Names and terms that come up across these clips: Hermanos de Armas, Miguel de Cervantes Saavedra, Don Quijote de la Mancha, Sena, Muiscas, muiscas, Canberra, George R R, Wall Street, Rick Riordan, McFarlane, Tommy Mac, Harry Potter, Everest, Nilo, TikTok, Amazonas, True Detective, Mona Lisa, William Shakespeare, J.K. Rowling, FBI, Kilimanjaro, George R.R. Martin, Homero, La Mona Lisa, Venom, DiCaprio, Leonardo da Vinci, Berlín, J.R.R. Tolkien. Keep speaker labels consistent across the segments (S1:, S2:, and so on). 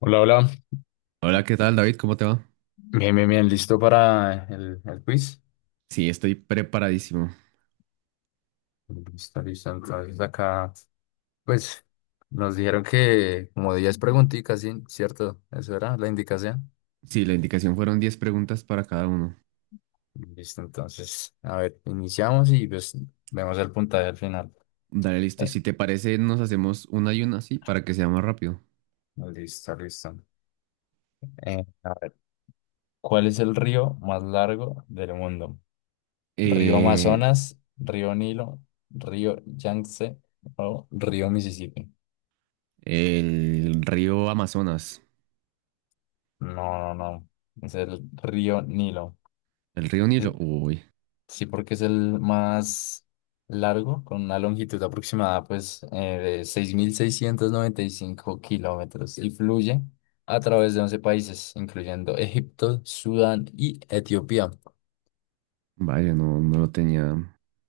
S1: Hola, hola.
S2: Hola, ¿qué tal, David? ¿Cómo te va?
S1: Bien, bien, bien. ¿Listo para el quiz?
S2: Sí, estoy preparadísimo.
S1: Listo, listo. Entonces acá, pues, nos dijeron que como 10 preguntitas, ¿sí? ¿Cierto? Eso era la indicación.
S2: Sí, la indicación fueron 10 preguntas para cada uno.
S1: Listo, entonces, a ver, iniciamos y pues vemos el puntaje al final.
S2: Dale, listo.
S1: Eh,
S2: Si te parece, nos hacemos una y una, sí, para que sea más rápido.
S1: listo, listo. Eh, a ver, ¿Cuál es el río más largo del mundo? ¿Río
S2: Eh,
S1: Amazonas, Río Nilo, Río Yangtze o Río Mississippi?
S2: el río Amazonas.
S1: No, no, no. Es el río Nilo.
S2: ¿El río Nilo?
S1: Eh,
S2: Uy,
S1: Sí, porque es el más largo, con una longitud aproximada pues de 6695 kilómetros y fluye a través de 11 países, incluyendo Egipto, Sudán y Etiopía.
S2: vaya, no,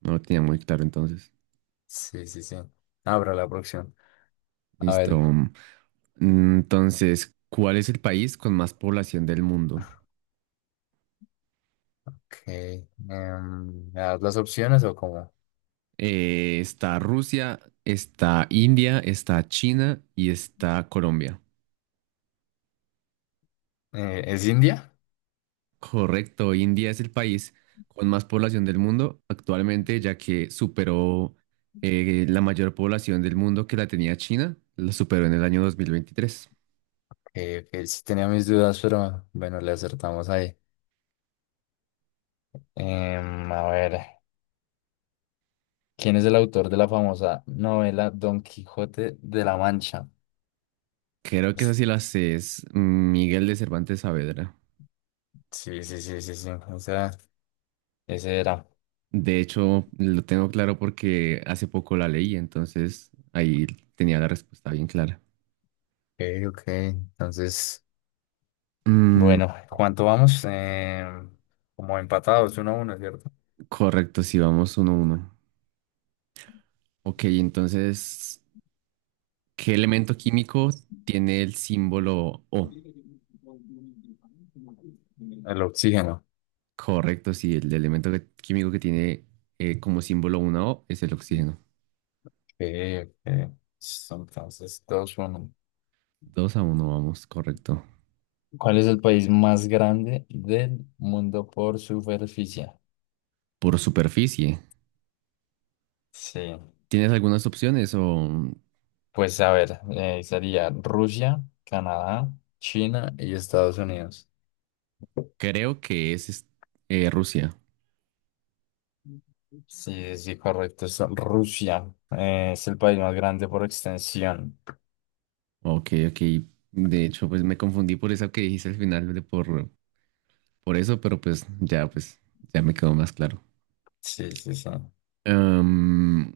S2: no lo tenía muy claro entonces.
S1: Sí, sí, sí. Abra la próxima. A
S2: Listo.
S1: ver,
S2: Entonces, ¿cuál es el país con más población del mundo?
S1: ¿me das las opciones o cómo?
S2: Está Rusia, está India, está China y está Colombia.
S1: ¿Es India?
S2: Correcto, India es el país con más población del mundo actualmente, ya que superó la mayor población del mundo que la tenía China, la superó en el año 2023.
S1: Que sí tenía mis dudas, pero bueno, le acertamos ahí. A ver. ¿Quién es el autor de la famosa novela Don Quijote de la Mancha?
S2: Creo que esa
S1: Es-
S2: sí la sé, es Miguel de Cervantes Saavedra.
S1: Sí, sí, sí, sí, sí. esa- ese era.
S2: De hecho, lo tengo claro porque hace poco la leí, entonces ahí tenía la respuesta bien clara.
S1: Ok, ok. Entonces,
S2: Mm,
S1: bueno, ¿cuánto vamos? Como empatados, uno a uno, ¿cierto?
S2: correcto, sí, vamos 1-1. Ok, entonces, ¿qué elemento químico tiene el símbolo O?
S1: El oxígeno.
S2: Correcto, sí, el elemento químico que tiene como símbolo una O es el oxígeno.
S1: Ok, ok. Entonces, dos, uno.
S2: 2-1, vamos, correcto.
S1: ¿Cuál es el país más grande del mundo por superficie?
S2: Por superficie.
S1: Sí.
S2: ¿Tienes algunas opciones o
S1: Pues a ver, sería Rusia, Canadá, China y Estados Unidos.
S2: creo que es Rusia?
S1: Sí, sí, correcto. Es Rusia, es el país más grande por extensión.
S2: Ok, ok. De hecho, pues me confundí por eso que dijiste al final de por eso, pero pues ya, ya me quedó más claro.
S1: Sí, sí, sí.
S2: Em,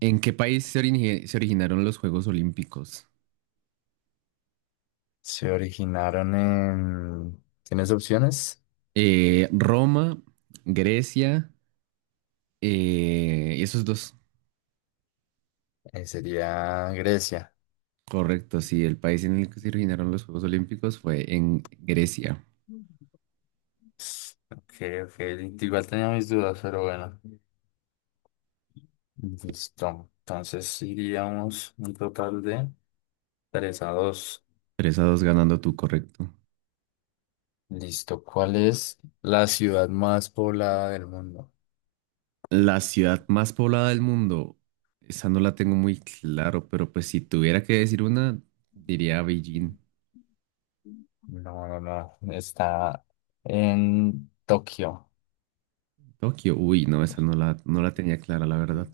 S2: ¿En qué país se, se originaron los Juegos Olímpicos?
S1: Se originaron en... ¿Tienes opciones?
S2: Roma, Grecia, esos dos.
S1: Sería Grecia.
S2: Correcto, sí, el país en el que se originaron los Juegos Olímpicos fue en Grecia.
S1: Ok, ok. Igual tenía mis dudas, pero bueno. Listo. Entonces iríamos un total de 3 a 2.
S2: 3-2 ganando tú, correcto.
S1: Listo. ¿Cuál es la ciudad más poblada del mundo?
S2: La ciudad más poblada del mundo, esa no la tengo muy claro, pero pues si tuviera que decir una, diría Beijing.
S1: No, no, no. Está en Tokio.
S2: Tokio, uy, no, esa no no la tenía clara, la verdad.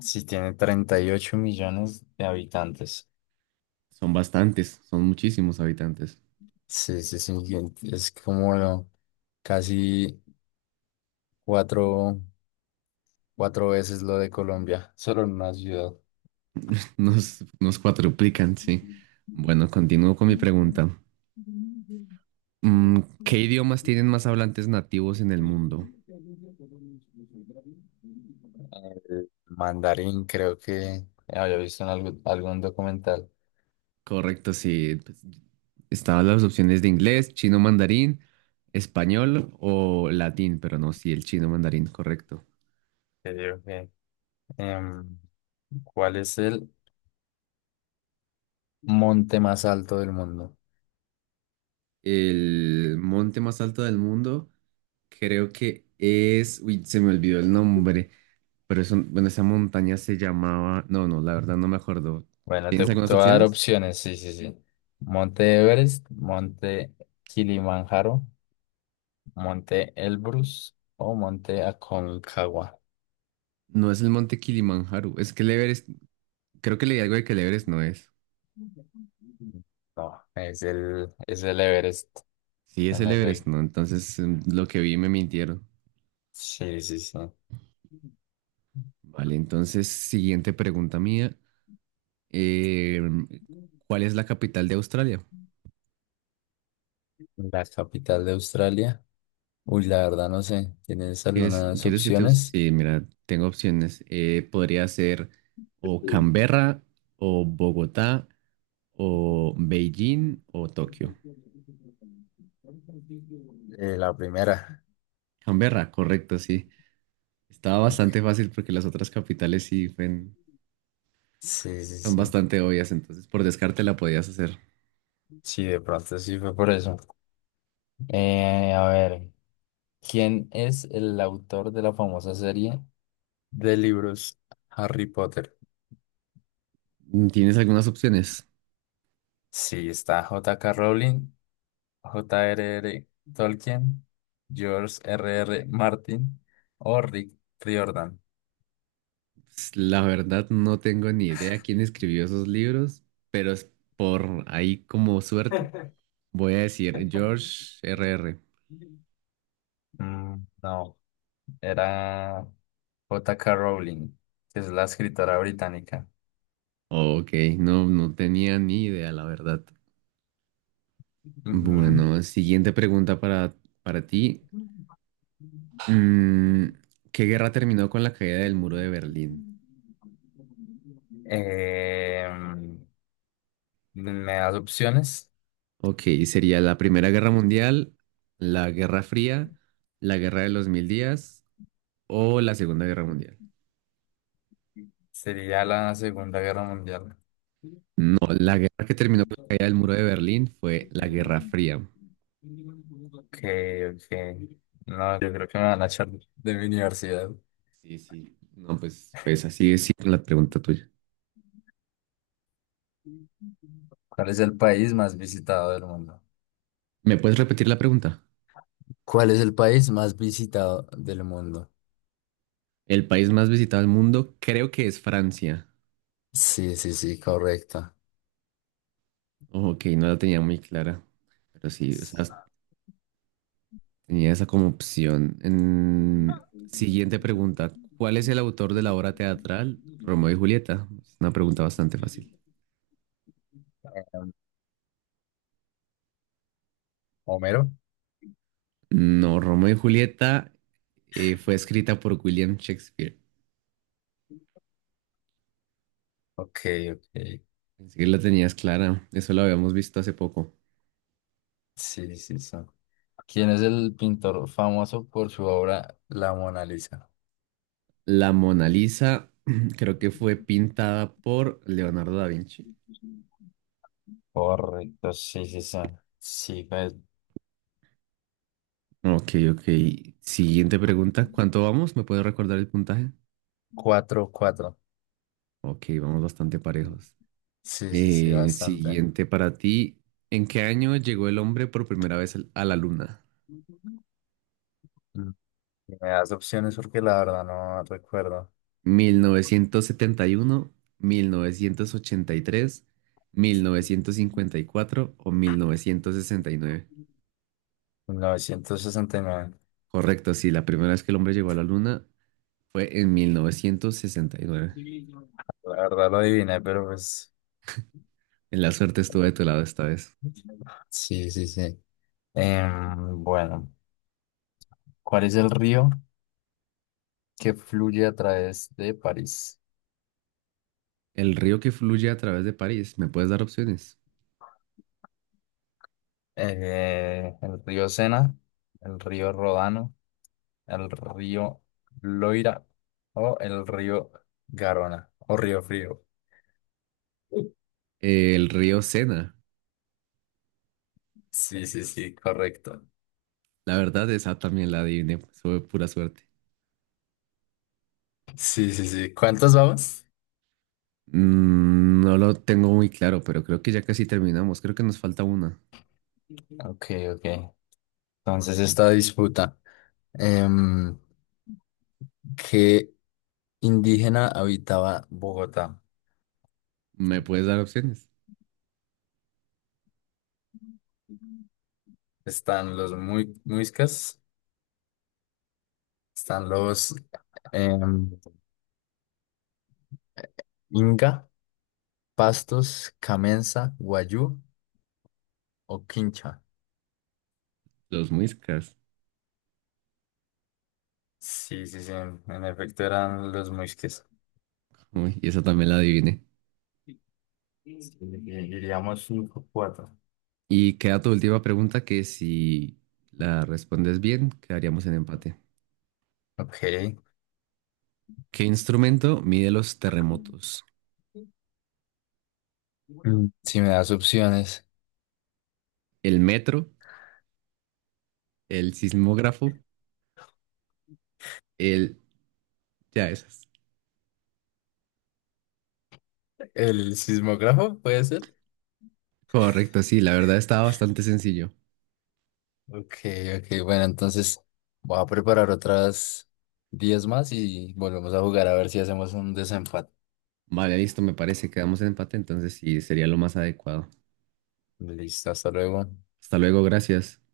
S1: Sí, tiene 38 millones de habitantes.
S2: Son bastantes, son muchísimos habitantes.
S1: Sí, sí, sí. Es como lo- casi cuatro, cuatro veces lo de Colombia, solo en una ciudad.
S2: Nos cuadruplican, sí. Bueno, continúo con mi pregunta. ¿Qué idiomas tienen más hablantes nativos en el mundo?
S1: El mandarín, creo que había visto en algún documental.
S2: Correcto, sí, pues estaban las opciones de inglés, chino mandarín, español o latín, pero no, sí, el chino mandarín, correcto.
S1: Que digo que, Em, ¿cuál es el monte más alto del mundo?
S2: El monte más alto del mundo, creo que es, uy, se me olvidó el nombre, pero eso, bueno, esa montaña se llamaba, no, no, la verdad no me acuerdo.
S1: Bueno, te,
S2: ¿Tienes
S1: te
S2: algunas
S1: voy a dar
S2: opciones?
S1: opciones, sí, sí, sí. Monte Everest, Monte Kilimanjaro, Monte Elbrus o Monte Aconcagua.
S2: No es el monte Kilimanjaro, es que el Everest, creo que leí algo de que el Everest no es.
S1: No, es es el Everest,
S2: Sí, es
S1: en
S2: el Everest,
S1: efecto.
S2: no, entonces lo que vi me mintieron.
S1: Sí, sí, sí.
S2: Vale, entonces, siguiente pregunta mía. Eh, ¿Cuál es la capital de Australia?
S1: La capital de Australia. Uy, la verdad no sé. ¿Tienes algunas
S2: ¿Quieres que te...?
S1: opciones?
S2: Sí, mira, tengo opciones. Podría ser o Canberra, o Bogotá, o Beijing, o Tokio.
S1: La primera.
S2: Canberra, correcto, sí. Estaba
S1: Ok.
S2: bastante fácil porque las otras capitales sí
S1: Sí, sí,
S2: son
S1: sí.
S2: bastante obvias, entonces por descarte la podías hacer.
S1: Sí, de pronto sí fue por eso. A ver, ¿quién es el autor de la famosa serie de libros Harry Potter?
S2: ¿Tienes algunas opciones?
S1: Sí, está J.K. Rowling, J.R.R. Tolkien, George R.R. Martin o Rick Riordan.
S2: Pues, la verdad no tengo ni idea quién escribió esos libros, pero es por ahí como suerte. Voy a decir George R R.
S1: Mm, no, era J.K. Rowling, que es la escritora británica.
S2: Ok, no, no tenía ni idea, la verdad.
S1: Ujú.
S2: Bueno, siguiente pregunta para ti. Mm, ¿Qué guerra terminó con la caída del muro de Berlín?
S1: Eh, me das opciones.
S2: Ok, sería la Primera Guerra Mundial, la Guerra Fría, la Guerra de los Mil Días o la Segunda Guerra Mundial.
S1: Sería la Segunda Guerra Mundial.
S2: No, la guerra que terminó con la caída del muro de Berlín fue la Guerra Fría.
S1: Ok, ok. No, yo creo que me van a echar de mi universidad.
S2: Sí, sí. No, pues así es, sí, con la pregunta tuya.
S1: ¿Cuál es el país más visitado del mundo?
S2: ¿Me puedes repetir la pregunta?
S1: ¿Cuál es el país más visitado del mundo?
S2: El país más visitado del mundo creo que es Francia.
S1: Sí, sí, sí, correcto.
S2: Ojo, ok, no la tenía muy clara, pero sí, o sea, tenía esa como opción. Siguiente pregunta, ¿cuál es el autor de la obra teatral Romeo y Julieta? Es una pregunta bastante fácil.
S1: Um, Homero.
S2: No, Romeo y Julieta fue escrita por William Shakespeare.
S1: Ok, ok.
S2: Así que la tenías clara, eso lo habíamos visto hace poco.
S1: Sí, sí, sí. ¿Quién es el pintor famoso por su obra La Mona Lisa?
S2: La Mona Lisa creo que fue pintada por Leonardo da Vinci.
S1: Correcto, sí, sí, sí. Sí, pues,
S2: Ok, ok. Siguiente pregunta. ¿Cuánto vamos? ¿Me puedes recordar el puntaje?
S1: cuatro, cuatro.
S2: Ok, vamos bastante parejos.
S1: Sí, sí, sí, bastante.
S2: Siguiente para ti. ¿En qué año llegó el hombre por primera vez a la luna?
S1: Mm. Y me das opciones porque la verdad no recuerdo.
S2: Mil novecientos setenta y uno, 1983, 1954 o 1969.
S1: Novecientos sesenta y nueve.
S2: Correcto, sí, la primera vez que el hombre llegó a la luna fue en 1969.
S1: La verdad lo adiviné, pero pues.
S2: En la suerte estuve de tu lado esta vez.
S1: Sí, sí, sí. Em, bueno, ¿cuál es el río que fluye a través de París?
S2: El río que fluye a través de París, ¿me puedes dar opciones?
S1: El río Sena, el río Rodano, el río Loira o el río Garona o Río Frío.
S2: El río Sena.
S1: Sí, sí, sí, correcto.
S2: La verdad, esa también la adiviné. Pues, fue pura suerte.
S1: Sí, sí, sí. ¿Cuántos vamos?
S2: No lo tengo muy claro, pero creo que ya casi terminamos. Creo que nos falta una.
S1: Ok, ok. Entonces esta disputa. em, ¿Qué indígena habitaba Bogotá?
S2: ¿Me puedes dar opciones?
S1: Están los muiscas, están los em, Inca, Pastos, Camenza, Guayú o Quincha.
S2: Los Muiscas.
S1: Sí, sí, sí. En efecto eran los muisques.
S2: Uy, y esa también la adiviné.
S1: Sí, diríamos cinco, cuatro.
S2: Y queda tu última pregunta que si la respondes bien, quedaríamos en empate.
S1: Ok.
S2: ¿Qué instrumento mide los terremotos?
S1: Mm, si me das opciones.
S2: ¿El metro? ¿El sismógrafo? El... Ya esas.
S1: ¿El sismógrafo puede ser?
S2: Correcto, sí, la verdad estaba bastante sencillo.
S1: Ok, ok, bueno, entonces voy a preparar otras 10 más y volvemos a jugar a ver si hacemos un desenfado.
S2: Vale, listo, me parece. Quedamos en empate, entonces sí, sería lo más adecuado.
S1: Listo, hasta luego.
S2: Hasta luego, gracias.